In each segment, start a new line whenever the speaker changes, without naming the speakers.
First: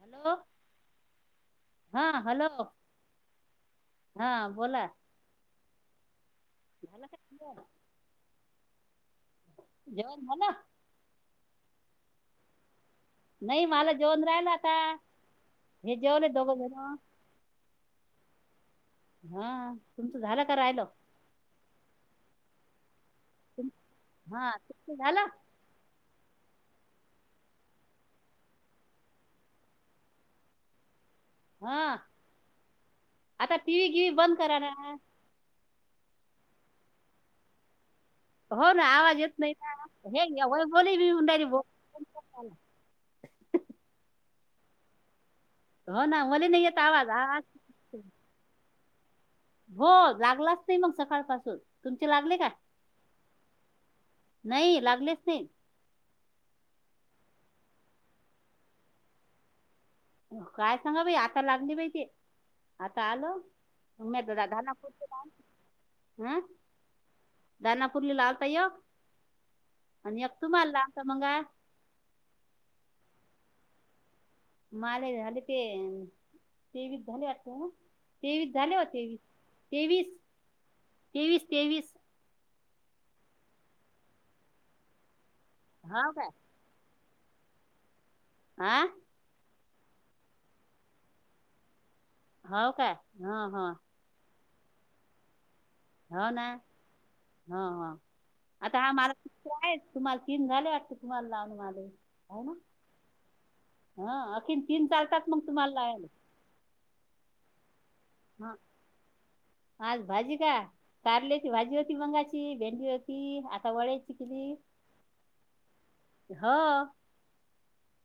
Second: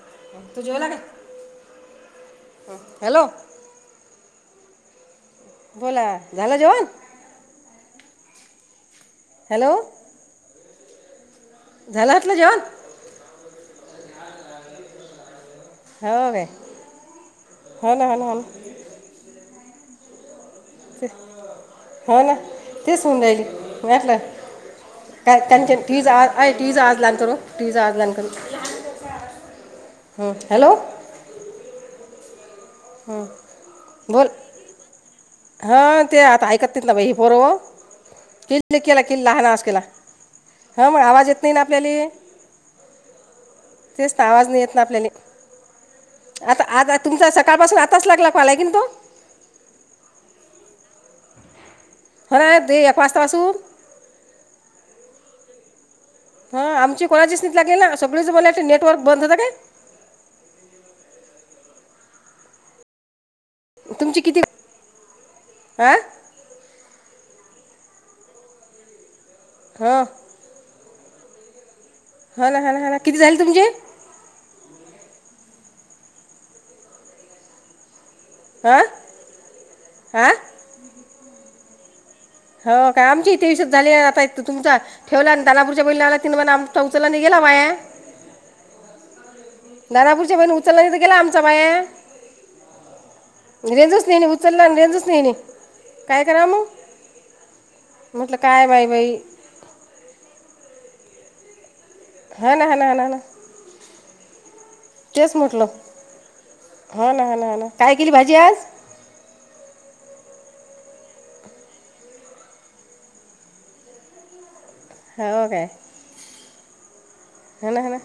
Hello
तु जेवला का?
हा हॅलो हा बोला.
बोला झालं जेवण?
झाला का तुझा?
हॅलो
जेवण झाला?
झालं आतलं जेवण?
नाही मला जेवन राहिला आता हे जेवले दोघं जण.
ह ना हा ना हा ना.
हा तुमचं झालं का राहिलं?
ते हो ना तेच होऊन जाईल
तुम
वाटलं
हा तुमचं झालं
काय त्यांच्या टीज आज आहे टीज आज लान करो टीज आज लान कर. हम्म हॅलो.
हा आता टी घि बंद करा ना.
हा ते आता ऐकत तीत ला बाई ही पोरो.
हो
किल्ल
ना
केला की
येत
लहान
नाही
आवाज केला
ना हे या
हा
वैभवली
मग
मी
आवाज येत
म्हणणारी
नाही ना
भो
आपल्याली. तेच तर आवाज नाही येत ना आपल्याले.
हो ना मला नाही
आता
येत
आता
आवाज
तुमचा
आवाज
सकाळ पासून आताच लागला कॉल हाय की न तो.
हो लागलाच नाही मग सकाळपासून. तुमचे
हो
लागले का
रा दे एक वाचताासून.
नाही लागलेच नाही.
हा आमची कोणाचीच नित लागेल ना सगळीच बला नेटवर्क बंद होत काय.
काय सांगा बाई आता लागली बाई ते आता आलं.
तुमची किती हा
[unintelligible] दानापुरली लावता एक
हो
आणि एक तुम्हाला लावता मंगा.
हा ना हा ना हा ना किती झाले तुमचे?
माले झाले ते तेवीस झाले आता. तेवीस झाले
हा
हो तेवीस तेवीस
हा
तेवीस तेवीस.
हो काय आमची तेवीसच झाली आता तुमचा ठेवला आणि दानापूरच्या
हो
बहीणला
काय
तीन मना ते उचलला आणि गेला वाया.
आं
दादापूरच्या बाईने उचलला नाही तर गेला आमचा वाया
हो काय हो हो
रेंजच नाही ना उ उचलला आणि रेंजच नाही नाही काय
हो
करा
ना
मग म्हटलं काय बाई बाई.
ते आहेत तुम्हाला तीन झाले वाटते तुम्हाला लावून मध्ये.
हा ना हा ना हा ना हा ना.
हा आखिन
तेच म्हटलं हा ना हा ना हा ना काय केली भाजी आज?
हा आज भाजी का? कारल्याची भाजी होती मंगाची भेंडी होती आता वड्याची केली.
हाव काय?
हा.
हा ना हा ना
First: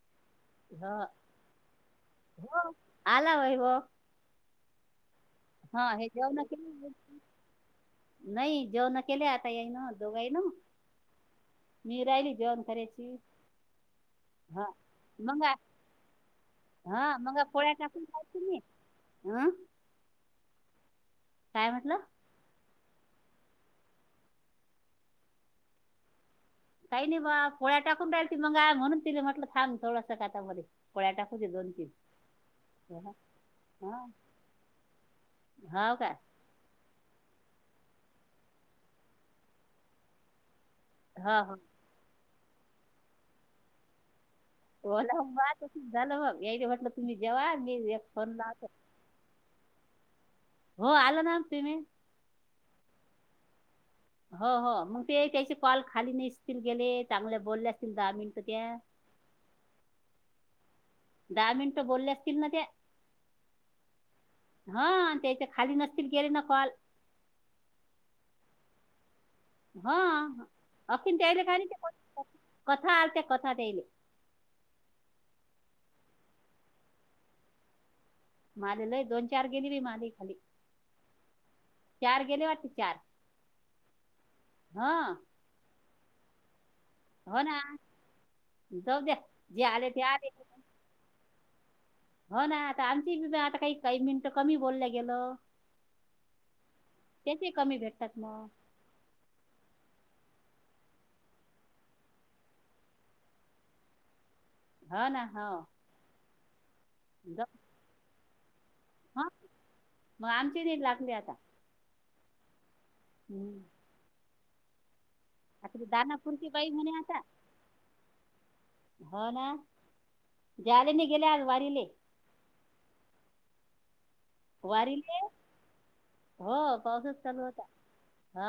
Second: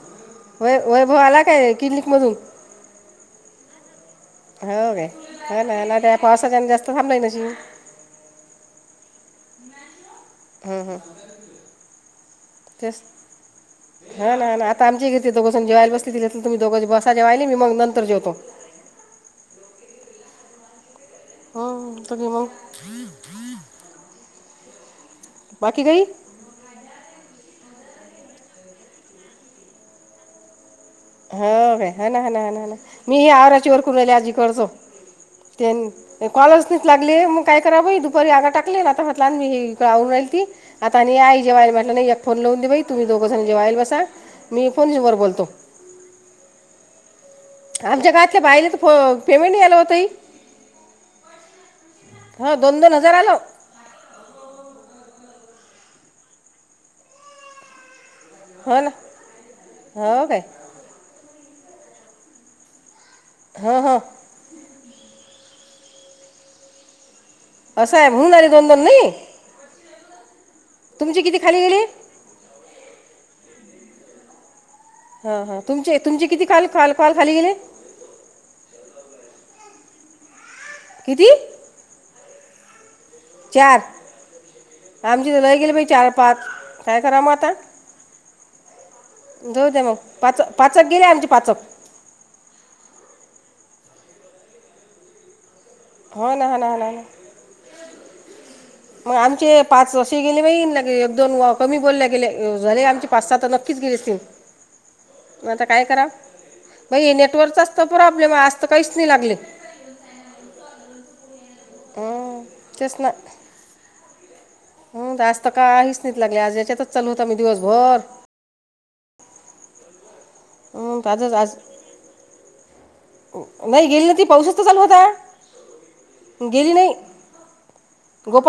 वै वैभव आला काय क्लनिक मधून?
हो आला वैभव.
हाव काय हा ना हा ना
हे
त्या
जेवण
पावसा कारण
केली
जास्त थांबला ना शी.
नाही जेवणं केले आता याई ना दोघही ना.
हम्म हम्म
मी राहिली जेवण
तेच
करायची.
हा ना हा ना आता आमची ती गे
मग
दोघं
आ-
सण जेवाय बसली तुम्ही दोघं बसा
हा
जवाेयली मी मग नंतर जेवतो.
आं
हो
म्हटलं
तरी मग बाकी काही
काही नाही बा पोळ्या टाकून राहील ती मग म्हणून तिला म्हटलं थांब थोडासा कातामध्ये.
हा काय हा ना हा ना हा ना
हा
मी ही आराची वर कुरयली आजी करतो. त्येन
हा का
कॉलसनीच लागले मग काय करा वई दुपारी आगा टाकले आता म्हटला मी हे का आवरून राहिल ती. आता आणि
हा
आई
हो
जेवायला म्हटलं नाही एक फोन लावून दे बाई तुम्ही दोघं जेवायला बसा. मी फोनवर
होला
बोलतो
वा तसच झालं मग याईडे म्हटलं तुम्ही जेव्हा
आमच्या गावातल्या बाईला तर पेमेंट नाही आलं ओ ताई.
हो आलं ना पेमेंट.
हा दोन दोन हजार आलो.
हो हो मग ते त्याचे कॉल खाली नसतील गेले चांगले बोलले असतील दहा मिनटं त्या.
हो ना हो काय?
दहा मिनिटं बोलले असतील ना ते.
हं हं.
हा त्याच्या खाली नसतील केले ना कॉल.
असं आहे म्हणून झाले दोन दोन नाही.
हा [unintelligible]
तुमचे किती खाली गेले
कथा असते कथा त्यायले.
हा, हा. तुमचे तुमचे किती काल कॉल कॉल खाली गेले?
माले लय दोन चार गेली री माले खाली.
किती?
चार गेले वाटते चार.
चार
हा
आमची तर लय गेली बाई चार पाच. काय करावं मग
हो
आता?
ना जाऊ द्या जे
जाऊ द्या
आले
मग
ते आले
पाच पाचक गेले आमचे पाचक.
हो ना आता आमची बी आता काही काही मिनिटं कमी बोलल्या गेलं.
हो ना हा ना हा ना हा ना.
त्यांचेही कमी भेटतात मग.
मग आमचे पाच असे गेले बाई आणि लगे एक दोन वा कमी बोलला गेले. अ झाले आमचे पाच सात नक्कीच गेले असतील. [inaudible]
हा ना
मग आता
हाव.
काय करा बई ये नेटवर्कचा असतो प्रॉब्लेम आज तर काहीच नाही
हा
लागले.
मग आमची नीट लागली आता.
हं तेच ना.
हम्म.
हम्म जास्त
आता ती
काहीच नाहीत लागले
दानापूरची
आज
बाई म्हणे
याच्यातच
आता
चाललोत आम्ही दिवसभर.
हो ना, जाले
हं,
नाही
तर आजच
गेले आज वारीले.
नाही गेली ना ती पाऊसच तर चालू होता.
वारीले
गेली
हो
नाही,
पाऊसच चालू होता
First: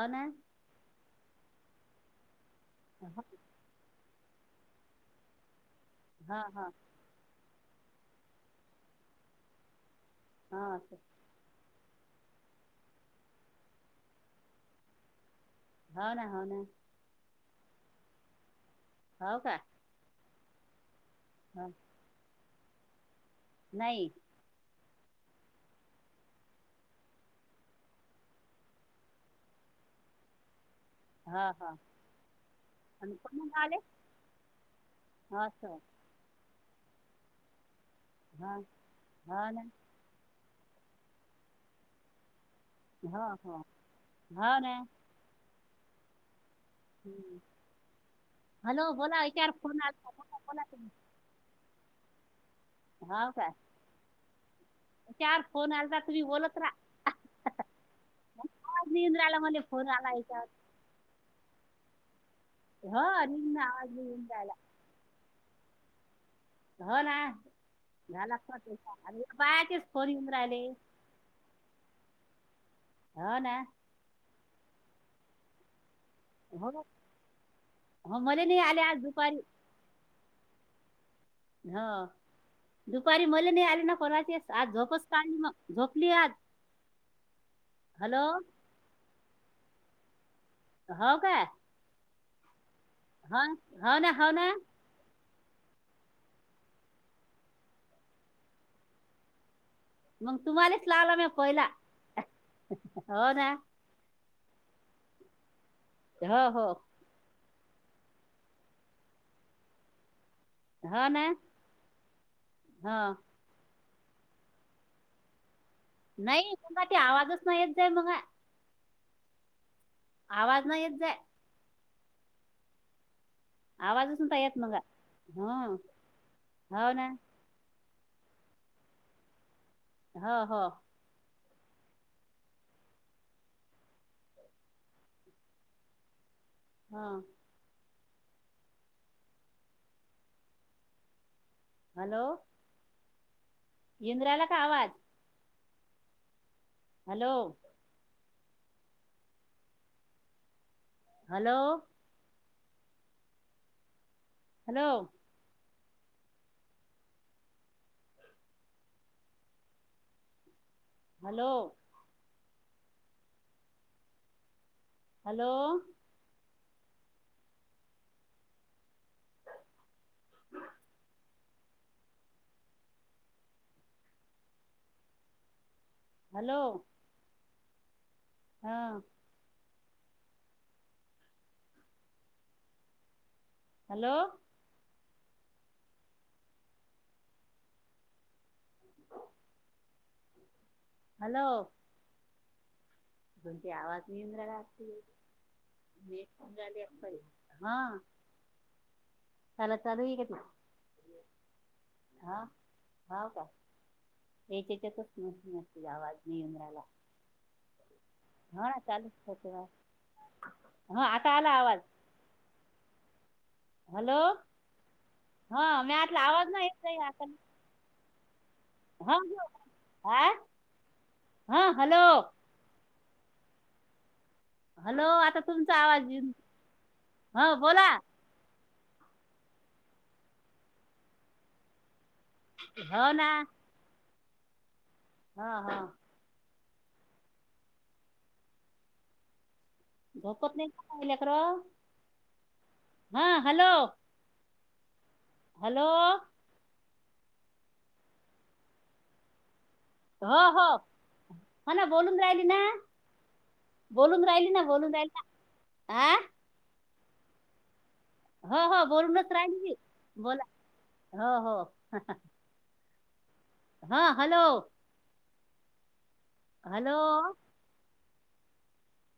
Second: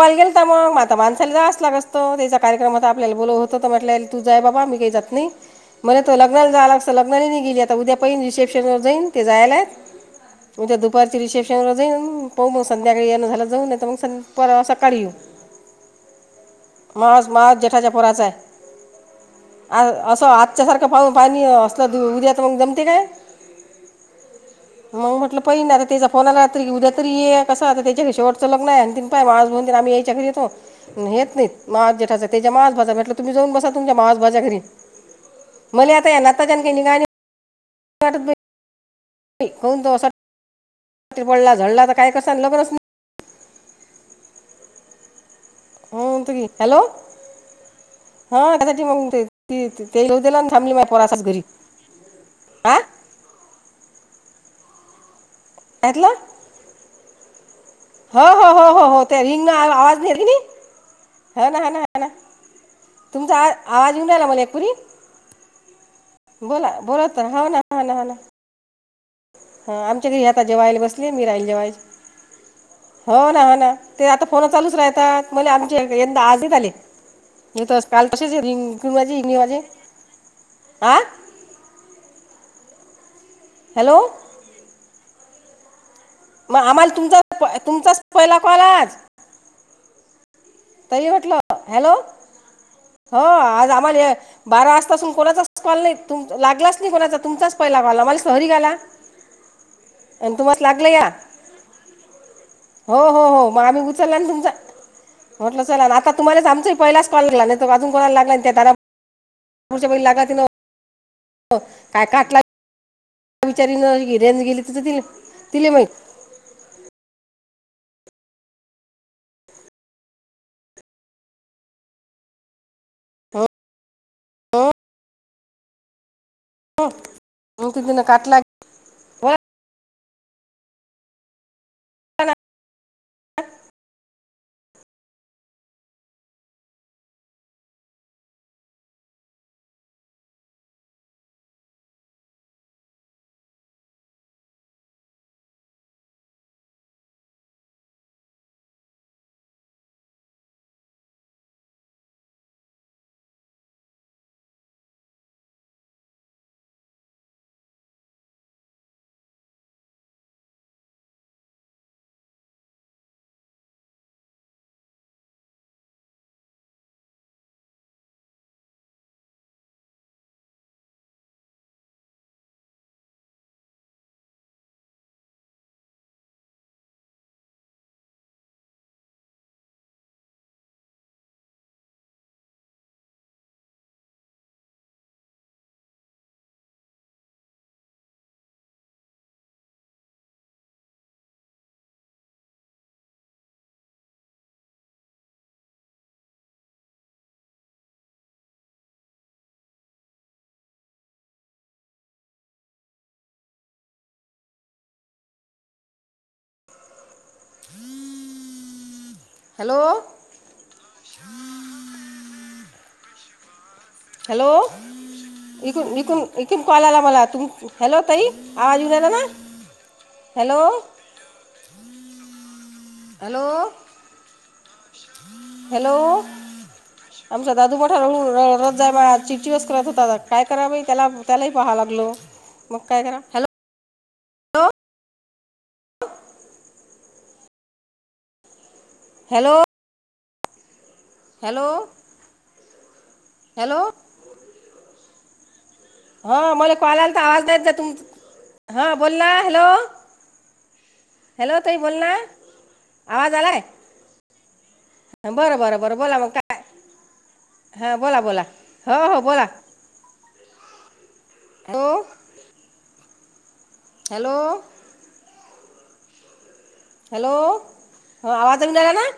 हो ना
गेलता मग मा ता माणसाला जावचं लागत असतो त्याच्या कार्यक्रमात
हो
आपल्याला बोल होतं तर म्हंटल हेला तू जाय बाबा मी काही जात नाही. मला तो
हो
लग्नाला
हो
जायला असतं लग्नाला नाही गेली आता उद्या पाहिन रिसेप्शनवर जाईन ते जायला आहेत.
हो
उद्या
असं.
दुपारचे रिसेश परवा जाईन पाहू मग संध्याकाळी येन झालं जाऊ नाही, तर मग परवा सकाळी येऊ.
हो ना, हो ना.
माज माज जेठाच्या पोराच आहे.
हाव काय?
आ असं आजच्यासारखं पाह पाणी असलं उद्या तर मग जमते काय.
नाही.
मग म्हटलं पाहिनं आता तिचा फोन आला तर की उद्या तरी ये कसं आता त्याच्या घरी शेवटचं लग्न आहे आणि ते त्यामुळं आज म्हणून आम्ही येच्या घरीच आहोत. न्हेत
हा
नाहीत.
हा
मा जेठा त्याच्या मावस भावाचा भेटला
आणि
तुम्ही
कोण
जाऊन बसा
आले
तुमच्या मावस भावाच्या घरी.
असं
मले आता या
हा हा
[unintelligible]
ना
कोण तो असा. ते पडला झडला तर काय कसं [unintelligible]
हा, हा. हो ना.
हो म्हणतं की.
हम्म.
हा कदाचित
हॅलो
मग
बोला चार
ते
फोन आलता
तेलऊ
बोला
दिला आणि
बोला
थांबली माय
तुम्ही
पोराच घरी. आ?
हाव काय? चार फोन आलता,
ऐकलं
तुम्ही बोलत रहा.
हो, हो, हो, हो, हो.
येऊन
ते
राहिला
रिंगण
मला फोन
आवाज [unintelligible] नाही
आला याच्यावर
हा ना, हा ना, हा ना. तुमचा आ आवाज येऊन राहिला मला एकपुरी. बोला बोलात हाव ना. हा ना, ‌हा ना.
बायाचीच फोन येऊन राहिले.
ते आणि मी राहीले जेवायचो. हो ना, हो ना. ते आता फोन चालूच राहतात, मले आमच्या यंदा आज
हो
काल
हो
तशीच [unintelligible]
मला नाही आले आज दुपारी
आ
हो दुपारी मले नाही आले ना
हॅलो
कोणाचेच. आज झोपच काढली मग, झोपली आज.
मग आम्हाला तुमचा प तुमचाच
हॅलो
पहिला कॉल आज. तरी
हो
म्हटलं
काय
हॅलो, हो
हा
आज
हो ना
आम्हाले
हो ना
बारा वाजता असून कोणाचाच ल नाही लागलाच नाही कोणाचा तुमचाच पहिला वाला. मला सहरी गाला आणि
मग
तुम्हाला
तुम्हालाच
लागलं या
लावला म्या पहिला.
हो हो हो, मग आम्ही उचलला आणि तुमचा म्हंटल चला ना आ
हो
तुमलाच
हो
आमचही पहिलाच कॉल लागला. नाहीतर अजून कोणाला लागला त्यात त्यांना [unintelligible] लागा तिल
हो ना.
काय काटला
हा.
बिचारीनं रेंज गेली तिज तिले तिले माहित.
नाही कुणा ते आवाजच नाही येत जाई मगा. आवाज नाही येत जाय.
हं,
आवाजच तुमचा येत
हं,
नव्हता. हम्म हो ना.
[unintelligible] तिनं काटला बोला
हो हो.
[unintelligible]
हा. हॅलो. युन राहिला का आवाज? Hello. Hello. Hello. Hello. Hello. Hello. हा. हॅलो. हॅलो. कोणती आवाज [inaudible] नेट पण झाली असल. हा. चाल चालू हाय काय ते, हा होव का? याच्याच्यातच [unintelligible] आवाज नाही येऊन राहिला.
[inaudible]
हो ना चालूस ठेवते ना.
हॅलो
हो आता आला आवाज.
हॅलो.
हा मी
इकून,
आतला
इकून,
आवाज
इकून
नाही येत
कॉल
नाही
आला मला.
आता
तुम हॅलो ताई. आवाज येऊन राहीला
हा
ना?
हो. हा
हॅलो.
हा, हॅलो.
हॅलो.
हॅलो आता तुमचा
हॅलो,
आवाज येऊन
आमचा
हा
दादू
बोला
मोठा [unintelligible] रोज जाई मळ्यात. चिडचिडच करत होता आता काय करावं बाई त्याला त्यालाही पाहाव लागलो. मग काय
होव
करा
ना.
हॅलो
हा हा.
हॅलो.
झोपत नाहीत काय लेकर?
हॅलो
हा हॅलो. हॅलो.
हो मला कॉल आलता आवाज दच द तुम हां बोल ना, हॅलो.
हो, हो.
हॅलो
हो
ताई
ना
बोल
बोलून राहिली ना.
आवाज आलाय
बोलून राहिली ना, बोलून राहिली
बरं बरं
ना. आ?
हा बला बो
हो हो बोलूनच राहिली मी. बोला हो
हॅलो
हो. हा, हॅलो.
हॅलो हो आवाज येईना झालाय ना.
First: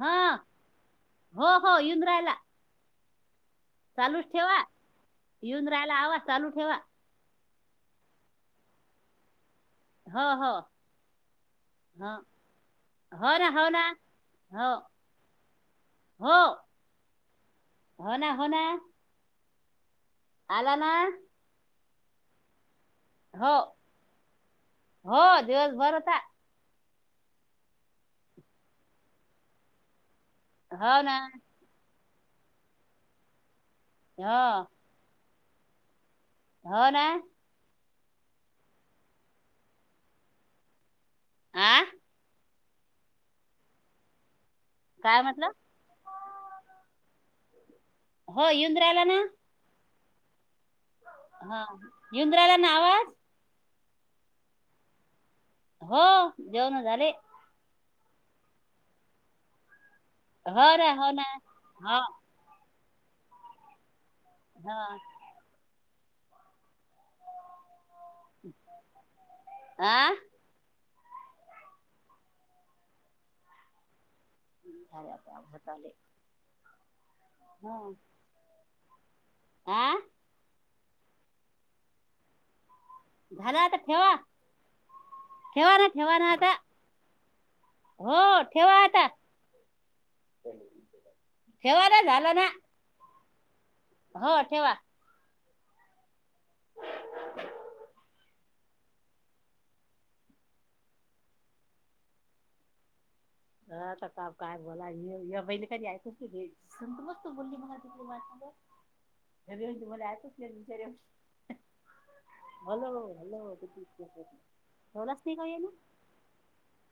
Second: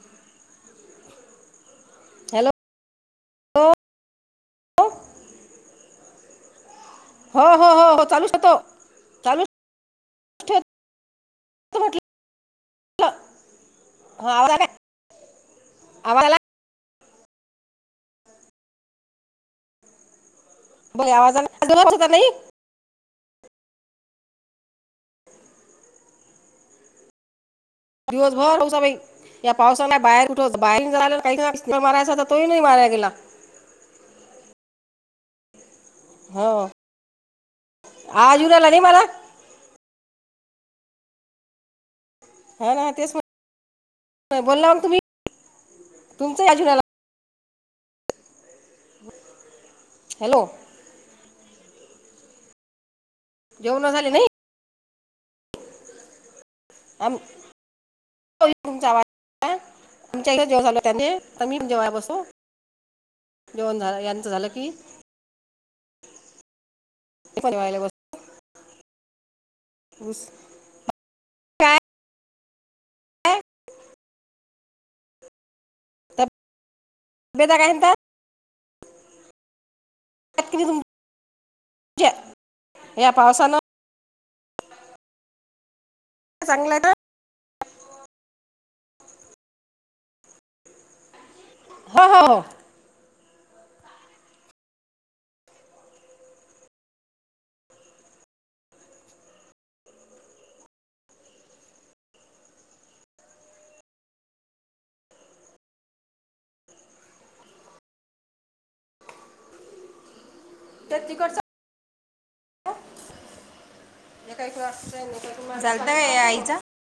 हा. हो हो युन राहिला.
हॅलो
चालूच ठेवा येऊन राहायला हवा चालू ठेवा.
हो हो हो हो चालूच तो.
हो हो, ह,
म्हटलं
हो ना हो ना.
हा आवाज आला
हो.
आवाज आला
हो, हो ना हो ना. आला ना
ब आवाजाने स्वच्छता नई?
हो हो दिवसभर होता.
दिवसभर होऊसा बाई. या पावसाला बाहेर कुठच बाहेर
हो ना
[unintelligible] त मारायचा तर तोही नाही मार्या गेला.
हो.
हो आज उ राला नाही मला.
हा?
हा ना तेच बोलला.
काय म्हटला?
तुमच्या या जुलै ला.
हो येऊन राहिला ना.
हॅलो.
हा येऊन राहिला ना आवाज.
जेवण झाली नाही.
हो. जेवण झाले
[unintelligible] तुमच्या इथ जेव
हो
झालो
ना हो
त्याने
ना
तर मी जेव्हा
हो
बसो. जेवण झालं. यांचं झालं की
हो
ते पण वयला.
आं.
बस काय?
[unintelligible] झालंय आता होत आलंय.
[unintelligible]
आ?
[unintelligible] या
झाल
पावसानं
आता ठेवा. ठेवा ना, ठेवा ना आता.
चांगलं आहे ना
हो ठेवा आता ठेवाला
हो
झाला
हो हो
ना. हो ठेवा. [unintelligible] ह आता का काय बोला महिले कधी ऐकस तु. संग मस्त बोलली तु माझ्या संग.
ते
[unintelligible]
तिकडचं
हॅलो, हॅलो, हॅलो [unintelligible]
चालतंय आईचा